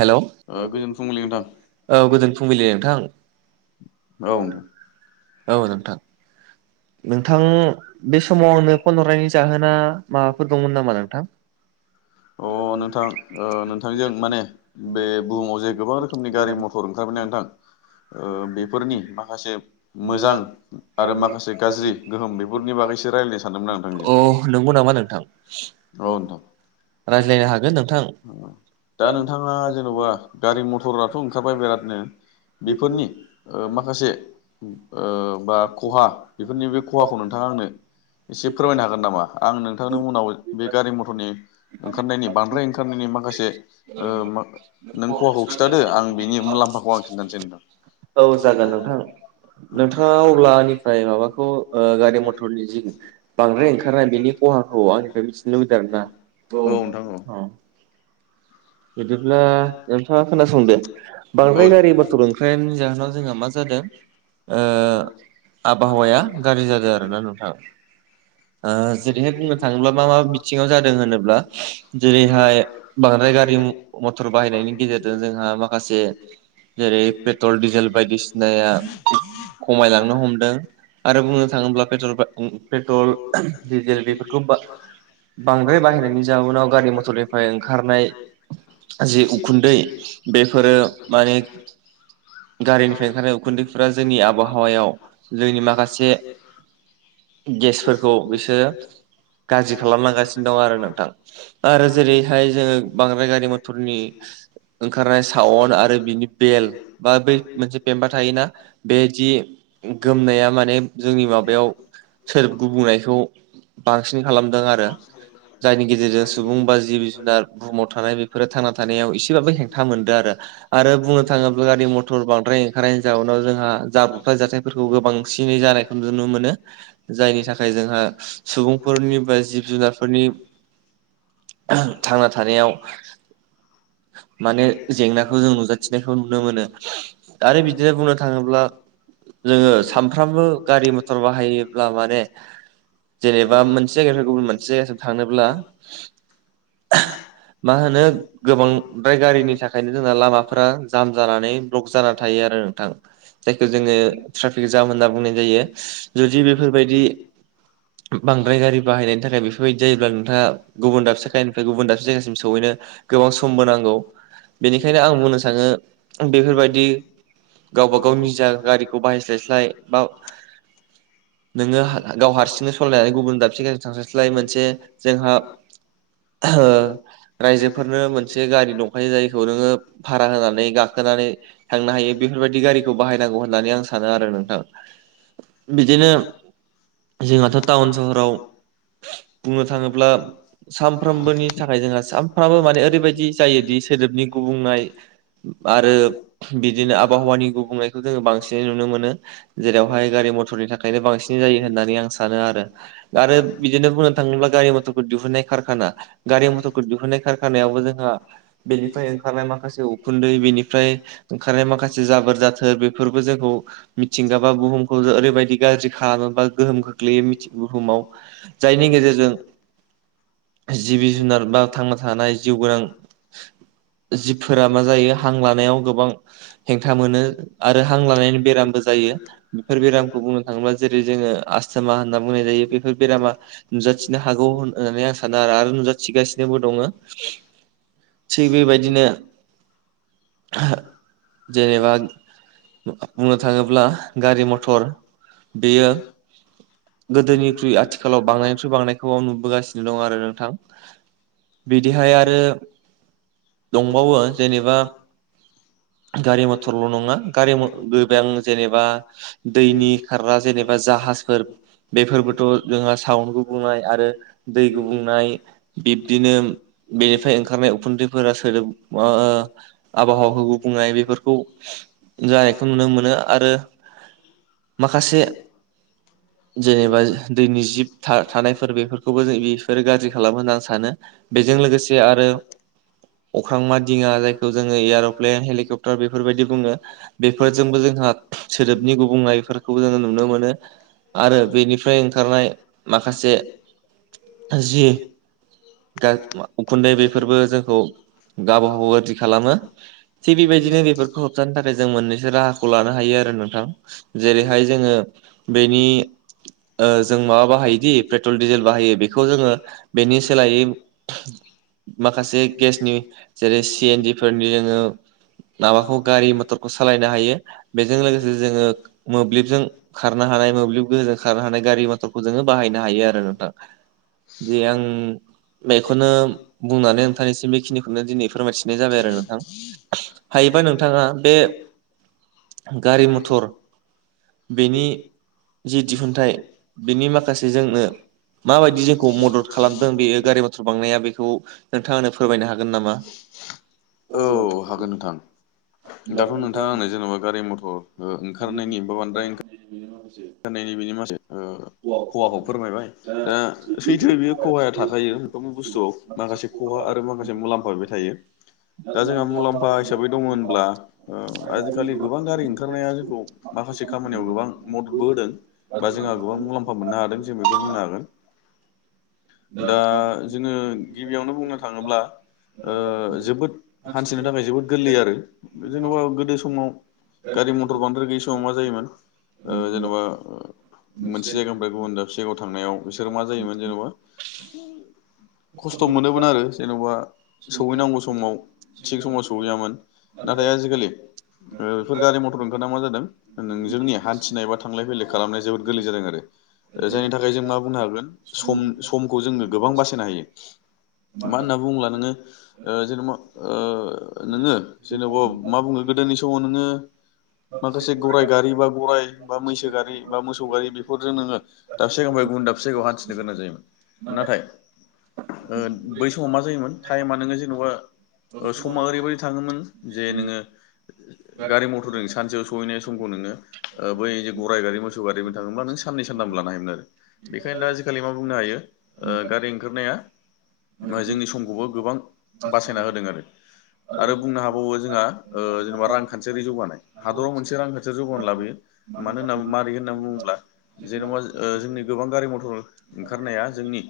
Hello औ गोजोन फुंबिलि नोंथां गोजोन फुंबिलि नोंथां औ औ औ नोंथां। नोंथां बे समाव आंनो फन हरनायनि जाहोना माबाफोर दंमोन नामा नोंथां। अ नोंथां ओ नोंथांजों माने बे बुहुमाव जे गोबां रोखोमनि गारि मथर ओंखारबायना नोंथां ओ बेफोरनि माखासे मोजां आरो माखास अ सानदोंमोन आं नोंथांजों औ नंगौ नामा नोंथां नोंथां रायज्लायनो हागोन नोंथां औ दा नोंथाङा जेन'बा गारि मथराथ' ओंखारबाय बिरादनो बेफोरनि ओ माखासे ओ बा खहा बेफोरनि बे खहाखौ नोंथाङा आंनो एसे फोरमायनो हागोन नामा आं नोंथांनि उनाव बे गारि मथरनि ओंखारनायनि बांद्राय ओंखारनायनि माखासे ओ नों खहाखौ खिन्थादो आं बिनि मुलाम्फाखौ आं खिन्थानोसै नोंथां जागोन नोंथां। अ गारि मथरनि जिं बांद्राय ओंखारनाय बेनि खहाखौ आंनिफ्राय मिथिनो लुबैदों आरो ना औ अह बिदिब्ला एोंथाङा खोनासंदो औ बांद्राय गारि बथर ओंखारनायनि जाहोनाव जोंहा मा जादों आबहावाया गाज्रि जादों आरो ना नोंथाङा जेरैहाय बुंनो थाङोब्ला मा मा बिथिङाव जादों होनोब्ला जेरैहाय बांद्राय गारि म मटर बाहायनायनि गेजेरजों जोंहा माखासे जेरै पेट्रल डिजेल बायदिसिनाया खमायलांनो हमदों आरो बुंनो थाङोब्ला पेट्रल डिजेल बेफोरखौ बांद्राय बाहायनायनि जाउनाव गारि मटरनिफ्राय ओंखारनाय जि उखुन्दै बेफोरो माने गारिनिफ्राय ओंखारनाय उखुन्दैफोरा जोंनि आबहावायाव जोंनि माखास से गेसफोरखौ बिसोरो गाज्रि खालामलांगासिनो दं आरो नोंथां आरो जेरैहाय जोंङो बां बांद्राय गारि मथरनि ओंखारनाय सावन आरो बिनि बेल बा बै मोनसे पेम्पा थायोना बेदि गोमनाया माने जोंनि माबायाव सोर गुबुंनायखौ बांसिन खालामदों आरो जायनि गेजेरजों सुबुं बा जिब जुनार बुहुमाव थानाय बेफोरो थांना थानायाव एसेबाबो हेंथा मोनदों आरो बुंनो थाङोब्ला गारि मटर बांद्राय ओंखारनायनि जाउनाव जोंहा जाब्रबाय जाथायफोरखौ गोबांसिनै जानाय नुनो मोनो जायनि थाखाय जोंहा सुबुंफोरनि बा जिब जुनारफोरनि थांना थानायाव माने जेंनाखौ जों नुजाथिनायखौ नुनो मोनो आरो बिदिनो बुंनो थाङोब्ला जोङो सामफ्रामबो गारि मथर बाहायोब्ला माने जेनेबा मोनसे जायगानिफ्राय गुबुन मोनसे जायगासिम थांनोब्ला मा होनो गोबांद्राय बेनि थाखायनो जोंना लामाफोरा जाम जानानै ब्लक जानानै थायो आरो नोंथां जायखौ जोङो ट्राफिक जाम होनना बुंनाय जायो। जुदि बेफोरबायदि बांद्राय गारि बाहायनायनि थाखाय बेफोरबायदि जायोब्ला नोंथाङा गुबुन दाबसे जायखायानिफ्राय गुबुन दाबसे जायगासिम सौहैनो गोबां सम नांगोन। गौ बेनिखायनो आं बुंनो सानो बेफोरबायदि गावबा गाव निजा गारिखौ बाहायस्लायस्लाय बा नोङो गाव हारसिंनो सालायनानै गुबुन दाबसे गेजेरजों थांस्लायस्लाय मोनसे जोंहा ओ रायजोफोरनो मोनसे गारि दंखायो जायखौ नोङो भारा होनानै गाखोनानै थांनो हायो बेफोरबायदि गारिखौ बाहायनांगौ होननानै आं सानो आरो नोंथां। बिदिनो जोंहाथ' टाउन सहराव बुंनो थाङोब्ला सानफ्रामबोनि थाखाय जोंहा सानफ्रामबो माने ओरैबायदि जाय सोदोबनि गुबुंनाय आरो बिदिनो आबहावानि गुबुंनायखौ जोङो बांसिनै नुनो मोनो जेरावहाय गारि मथरनि थाखायनो बांसिन जायो होननानै आं सानो आरो आरो बिदिनो बुंनो थाङोब्ला गारि मथरखौ दिहुननाय कारखाना गारि मथरखौ दिहुननाय कारखानायावबो जोंहा बेनिफ्राय ओंखारनाय माखासे उखुन्दै बेनिफ्राय ओंखारनाय माखासे जाबोर जाथोर बेफोरबो जोंखौ मिथिंगा बा बुहुम ओरैबायदि गाज्रि खालामो बा गोहोम खोख्लैयो मिथिं बुहुमाव जायनि गेजेरजों जिबि जुनार बा थांना थानाय जिउ गोनां जिबफोरा मा जायो हां लानायाव गोबां हेंथा मोनो आरो हां लानायनि बेरामबो जायो। बेफोर बेरामखौ बुंनो थाङोब्ला जेरै जोङो आस्थमा होनना बुंनाय जायो बेफोर बेरामा नुजाथिनो हागौ होननानै आं सानो आरो आरो नुजाथिगासिनोबो दङ। थिग बेबायदिनो [inaudible] जेनेबा बुंनो थाङोब्ला गारि मथर बेयो गोदोनिख्रुइ आथिखालाव बांनायनिख्रुइ बांनायखौ नुबोगासिनो दं आरो नोंथां। बिदिहाय आरो दंबावो जेनेबा गारि मथरल' नङा गारि गोबां जेनेबा दैनि खारग्रा जेनेबा जाहाजफोर बेफोरबोथ' जोंहा सावन गुबुंनाय आरो दै गुबुंनाय बिब्दिनो बेनिफ्राय ओंखारनाय उखुन्दै फोर ओ सोदोब आबहावाखौ गुबुंनाय बेफोरखौ जानायखौ नुनो मोनो आरो माखासे जेनेबा दैनि जिब थानायफोर बेफोरखौबो जों बेफोरो गाज्रि खालामो होनना आं सानो बेजों लोगोसे आरो अख्रांमा दिङा जायखौ जोङो एयर'प्लेन हेलिकप्टार बेफोरबायदि बुङो बेफोरजोंबो जोंहा सोदोबनि गुबुंनायफोरखौ जोङो नुनो मोनो आरो बेनिफ्राय ओंखारनाय माखासे जि उखुन्दै बेफोरबो जों खौ गावबा गाव गाज्रि खालामो थिग बेबायदिनो बेफोरखौ होबथानो थाखाय जों मोननैसो राहाखौ लानो हायो‌ आरो। नोंथां जेरैहाय जोङो बेनि ओ जों माबा बाहायोदि पेट्रल डिजेल बाहायो बेखौ जोङो बेनि सोलायै खासे गेसनि जेरै सि एनडि फोरनि [unintelligible] माबाखौ गारि मथरखौ सालायनो हायो बेजों लोगो जे जोंङो मोब्लिबजों खारनो हानाय मोब्लिब गोहोजों खारनो हानाय गारि मथरखौ जोङो बाहायनो हायो आरो नोंथां बेयो आं बेखौनो। बुंनानै नोंथांनिसिम बेखिनिखौनो दिनै फोरमायथिनाय जाबाय आरो नोंथां हायोबा नोंथाङा बे गारि मथर बेनि जि दिहुनथाइ बेनि माखासे जोंनो माबायदि जोंखौ मदद खालामदों बेयो गारि मथर बा [unintelligible] बेखौ नोंथाङा आंनो फोरमायनो हा औ हागोन नोंथां दाथ' नोंथाङा आंनो जेन'बा गारि मथर [unintelligible] ओ ओंखारनायनि बा बांद्राय नायनि बेनि माखासे ओ खहाखौ फोरमायबाय दा सैथो बेयो खहाया थाखायो मोनफ्रोमबो बुस्थुआव माखासे खहा आरो माखासे मुलाम्फा बे थायो दा जोंहा मुलाम्फा हिसाबै दङ होनब्ला ओ आजिखालि गोबां। बां गारि ओंखारनाया जोंखौ माखासे खामानियाव गोबां मद बो होदों बा जोंहा गोबां मुलाम्फा मोननो हादों जों बेखौ बुंनो हागोन दा जोङो गिबियावनो बुंनो थाङोब्ला ओ जोबोद हान्थिनो थाखाय जोबोद गोरलै आरो जेन'बा गोदो समाव गारि मथर बांद्राय गैयै समाव मा जायोमोन। ओ जेन'बा मोनसे जायगानिफ्राय गुबुन दाबसे जायगायाव थांनायाव बिसोरो मा जायोमोन जेन'बा। खस्थ' मोनोमोन आरो जेन'बा सहैनांगौ समाव थिग समाव सहैयामोन नाथाय आजिखालि ओ बेफोर गारि मथर ओंखारा मा जादों नों जोंनि हा थिनाय बा थांलाय फैलाय खालामनाया जोबोद गोरलै जादों आरो जायनि थाखाय जों मा बुंनो हागोन सम समखौ जोङो गोबां बासायनो हायो। मा होनना बुंङोब्ला नोङो ओ जेनेबा ओ नोङो जेनेबा मा बुङो गोदोनि समाव नोङो माखासे गौराइ गारि बा गराइ बा मैसो गारि बा मोसौ गारि बेफोरजों नोङो दाबसे जायगानिफ्राय गुबुन दाबसे जायगायाव हान्थिनो गोनां जायोमोन नाथाय। ओ बै समाव मा जायोमोन टाइमा नोङो जेन'बा समा ओरैबायदि थाङोमोन जे नोङो गारि मथर जों सानसेयाव सहैनाय समखौ नोङो। ओ बैे गराइ गारि मोसौ गारिजो थाङोबा नों साननै सानथाम लानो हायोमोन आरो बेखायनो दा आजिखालि मा बुंनो हायो ओ गारि ओंखारनाया जोंनि समखौबो गोबां बासायना होदों आरो आरो बुंनो हाबावो जोंहा ओ जेनेबा रांखान्थियारि जौगानाय हादराव मोनसे रांखान्थियारि जौगानाय लाबोयो। मानो होनना मारै होनना बुङोब्ला जेनेबा ओ जोंनि गोबां गारि मथर ओंखारनाया जोंनि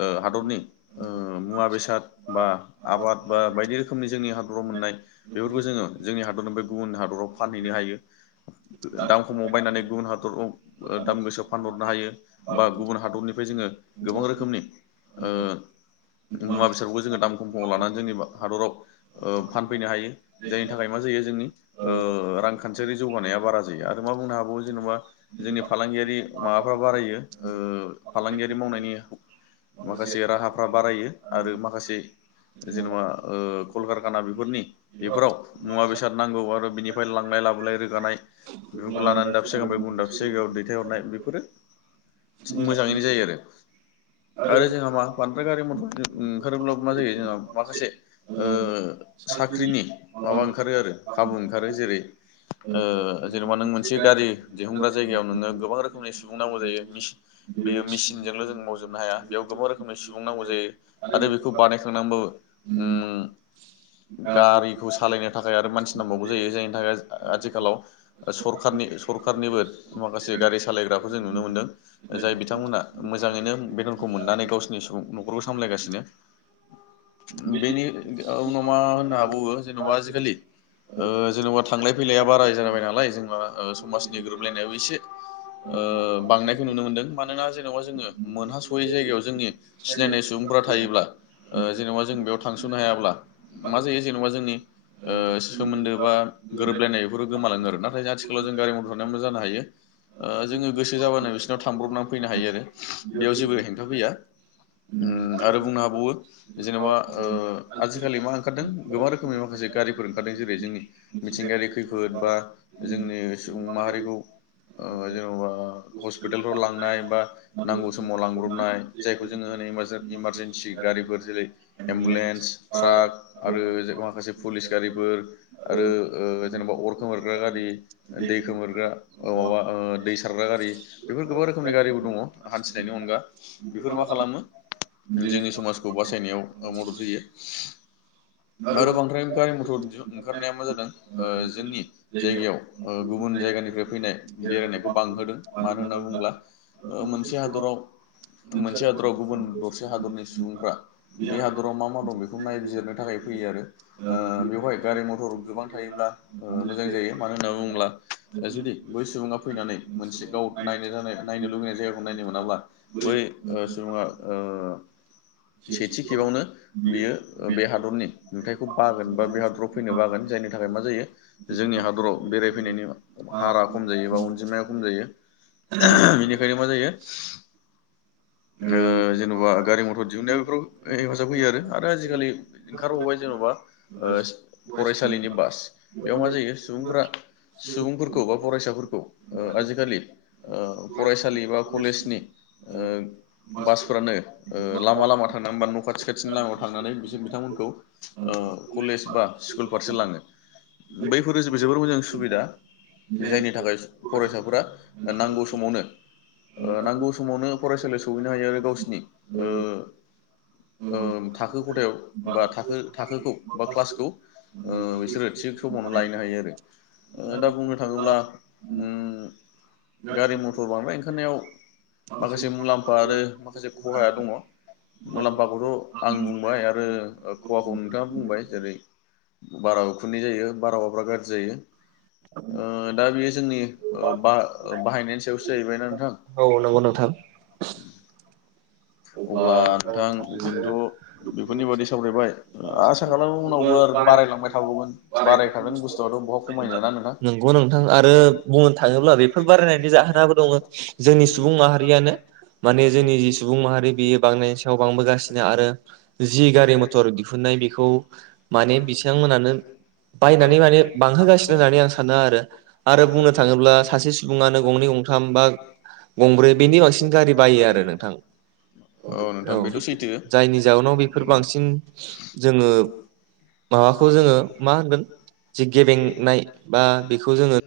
ओ हादरनि ओ मुवा बेसाद बा आबाद बा बायदि रोखोमनि जोंनि हादराव मोननाय बेफोरखौ जोङो। जोंनि हादरनिफ्राय गुबुन हादराव फानहैनो हायो। दाम खमाव बायनानै गुबुन हादराव ओ दाम गोसोआव फानहरनो हायो बा गुबुन हादरनिफ्राय जोङो गोबां रोखोमनि ओ मुवा बेसादफोरखौ जोङो दाम खम खमाव लानानै जोंनि हादराव ओ फानफैनो हायो जायनि थाखाय। मा जायो जोंनि ओ रांखान्थियारि जौगानाया बारा जा आरो मा बुंनो हाबावो जेनेबा जोंनि फालांगियारि माबाफ्रा बारायो ओ फालांगियारि मावनायनि माखासे राहाफ्रा बारायो आरो माखासे जेनेबा ओ कल खारखाना बेफोरनि बेफोराव। मुवा बेसाद नांगौ आरो बिनिफ्राय लांलाय लाबोलाय रोगानाय। बेफोरखौ लानानै दाबसे जायगानिफ्राय गुबुन दाबसे जायगायाव दैथायहरनाय बेफोरो मोजाङैनो जायो आरो आरो जोंहा मा बांद्राय गारि मथर ओंखारोब्ला मा जायो जोंहा माखासे ओ साख्रिनि माबा ओंखारो आरो खाबु ओंखारो जेरै ओ जेन'बा नों मोनसे गारि दिहुनग्रा जायगायाव नोङो गोबां रोखोमनि सुबुं नांगौ जायो बेयो मिसिनजोंल' जों मावजोबनो हाया बेयाव गोबां रोखोमनि सुबुं नांगौ जायो आरो बेखौ बानायखांनानैबाबो उम गारिखौ सालायनो थाखाय आरो मानसि नांबावगौ जायो जायनि थाखाय आथिखालाव सरखारनि सरखारनिबो माखासे गारि सालायग्राखौ जों नुनो मोनदों जाय बिथांमोनहा मोजाङैनो बेथनखौ मोननानै गावसोरनि सुबुं न'खरखौ सामलायगासिनो। बेनि ओ उनाव मा होननो हाबावो जेनेबा आजिखालि ओ जेन'बा थांलाय फैलाया बाराय जाबाय नालाय। ओ ओ समासनि गोरोबलायनायाव एसे ओ बांनायखौ नुनो मोनदों मानोना जेनबा जोङो मोनहासयै जायगायाव जोंनि सिनायनाय सुबुंफोरा थायोब्ला ओ जेनबा जों बेयाव थांस'नो हायाब्ला मा जायो जेन'बा जोंनि ओ सोमोन्दो बा गोरोबलायनाय बेफोरो गोमालाङो आरोना। नाथाय आथिखालाव जों गारि मथर थानायाव मा जानो हायो ओ जोङो गोसो जाबानो बिसोरनाव थांब्रबनानै फैनो हायो आरो बेयाव जेबो हेंथा फैया उम आरो बुंनो हाबावो जेन'बा ओ आजिखालि मा ओंखारदों गोबां रोखोमनि माखासे गारिफोर ओंखारदों जेरै जोंनि मिथिंगायारि खैफोद बा जोंनि सुबुं माहारिखौ ओ जेन'बा हस्पितालफ्राव लांनाय बा नांगौ समाव लांब्रबनाय जायखौ जोङो होनै इमारजेन्सि गारिफोर जेरै एम्बुलेन्स, सार्क आरो जेन'बा माखासे फुलिस गारिफोर आरो ओ जेन'बा अर खोमोरग्रा गारि दै दै खोमोरग्रा औ माबा ओ दै सारग्रा गारि बेफोर गोबां रोखोमनि गारिबो दङो हान्थिनायनि अनगा बेफोर मा खालामो जोंनि समाजखौ बासायनायनो मदद होयो आरो बांद्राय निफ्राय मथर दिहुन ओंखारनाया मा जादों ओ जोंनि, जायगायाव ओ गुबुन जायगानिफ्राय फैनाय बेरायनायखौ बांहोदों मानो होनना बुङोब्ला मोनसे हादराव मोनसे हादराव गुबुन दरसे हादरनि सुबुंफ्रा बे हादराव मा मा दं बेखौ नायबिजिरनो थाखाय फैयो आरो ओ बेवहाय गारि मथर गोबां थायोब्ला ओ मोजां जायो मानो होनना बुङोब्ला जुदि बै सुबुङा फैनानै मोनसे गाव नायनो जानाय नायनो लुबैनाय जायगाखौ नायनो मोनाब्ला बै सुबुङा सेथि खेबावनो बियो बे हादरनि नुथायखौ बागोन बा बे हादराव फैनो बागोन जायनि थाखाय मा जायो जोंनि हादराव बेरायफैनायनि हारा खम जायो बा अनजिमाया खम जायो बेनिखायनो मा जायो ओ जेन'बा गारि मथर दिहुनन्नाया बेफोराव हेफाजाब होयो आरो आजिखालि ओंखारबावबाय जेन'बा ओ फरायसालिनि बास बेयाव मा जायो सुबुंफोरा सुबुंफोरखौ बा फरायसाफोरखौ ओ आजिखालि ओ फरायसालि बा कलेजनि ओ बासफ्रानो ओ लामा लामा थांनानै बा न' खाथि -खाथिनि लामायाव थांनानै बिसोर बिथांमोनखौ कलेज बा स्कुल फारसे लाङो। बैफोर जोबोर जोबोर मोजां सुबिदा जायनि थाखाय फरायसाफोरा नांगौ समावनो नांगौ समावनो फरायसालि सहैनो हायो आरो गावसिनि ओ ओ थाखो खथायाव बा थाखो थाखोखौ बा क्लासखौ ओ बिसोरो थि समावनो लायनो हायो आरो दा बुंनो थाङोब्ला ओम गारि मथर बांद्राय ओंखारनायाव माखासे मुलाम बा आरो माखासे खहाया दङ मुलाम्फाखौथ' आं बुंबाय आरो खहाखौ नोंथाङा बुंबाय जेरै बारा उखुन्दै जायो। बारहावाब्रा गाज्रि जायो। ओ दा बेयो जोंनि ओ बा बाहायनायनि सायावसो जाहैबायना नोंथां। औ नंगौ नोंथां अब्ला नोंथां जोंथ' बेफोरनि बादै सावरायबाय आसा खालामो उनावबो आरो बारायलांबाय थाबावगोन बारायखागोन बुस्थुआथ' बहा खमायनो ना नोंथां नंगौ नोंथां आरो बुंनो थाङोब्ला बेफोर बारायनानै जाहोनाबो दङ जोंनि सुबुं माहारियानो माने जोंनि जि सुबुं माहारि बियो बांनायनि सायाव बांबोगासिनो आरो जि गारि मथर दिहुननाय बेखौ माने बिसांमोनानो बायनानै माने बांहोगासिनो होननानै आं सानो आरो आरो बुंनो थाङोब्ला सासे सुबुङानो गंनै गंथाम बा गंब्रै बेनि बांसिन गारि बायो आरो नोंथां। औ नोंथां बेथ' सैथो जायनि जाउनाव बेफोर बांसिन जोङो माबाखौ जोङो मा होनगोन जि गेबेंनाय बा बेखौ जोङो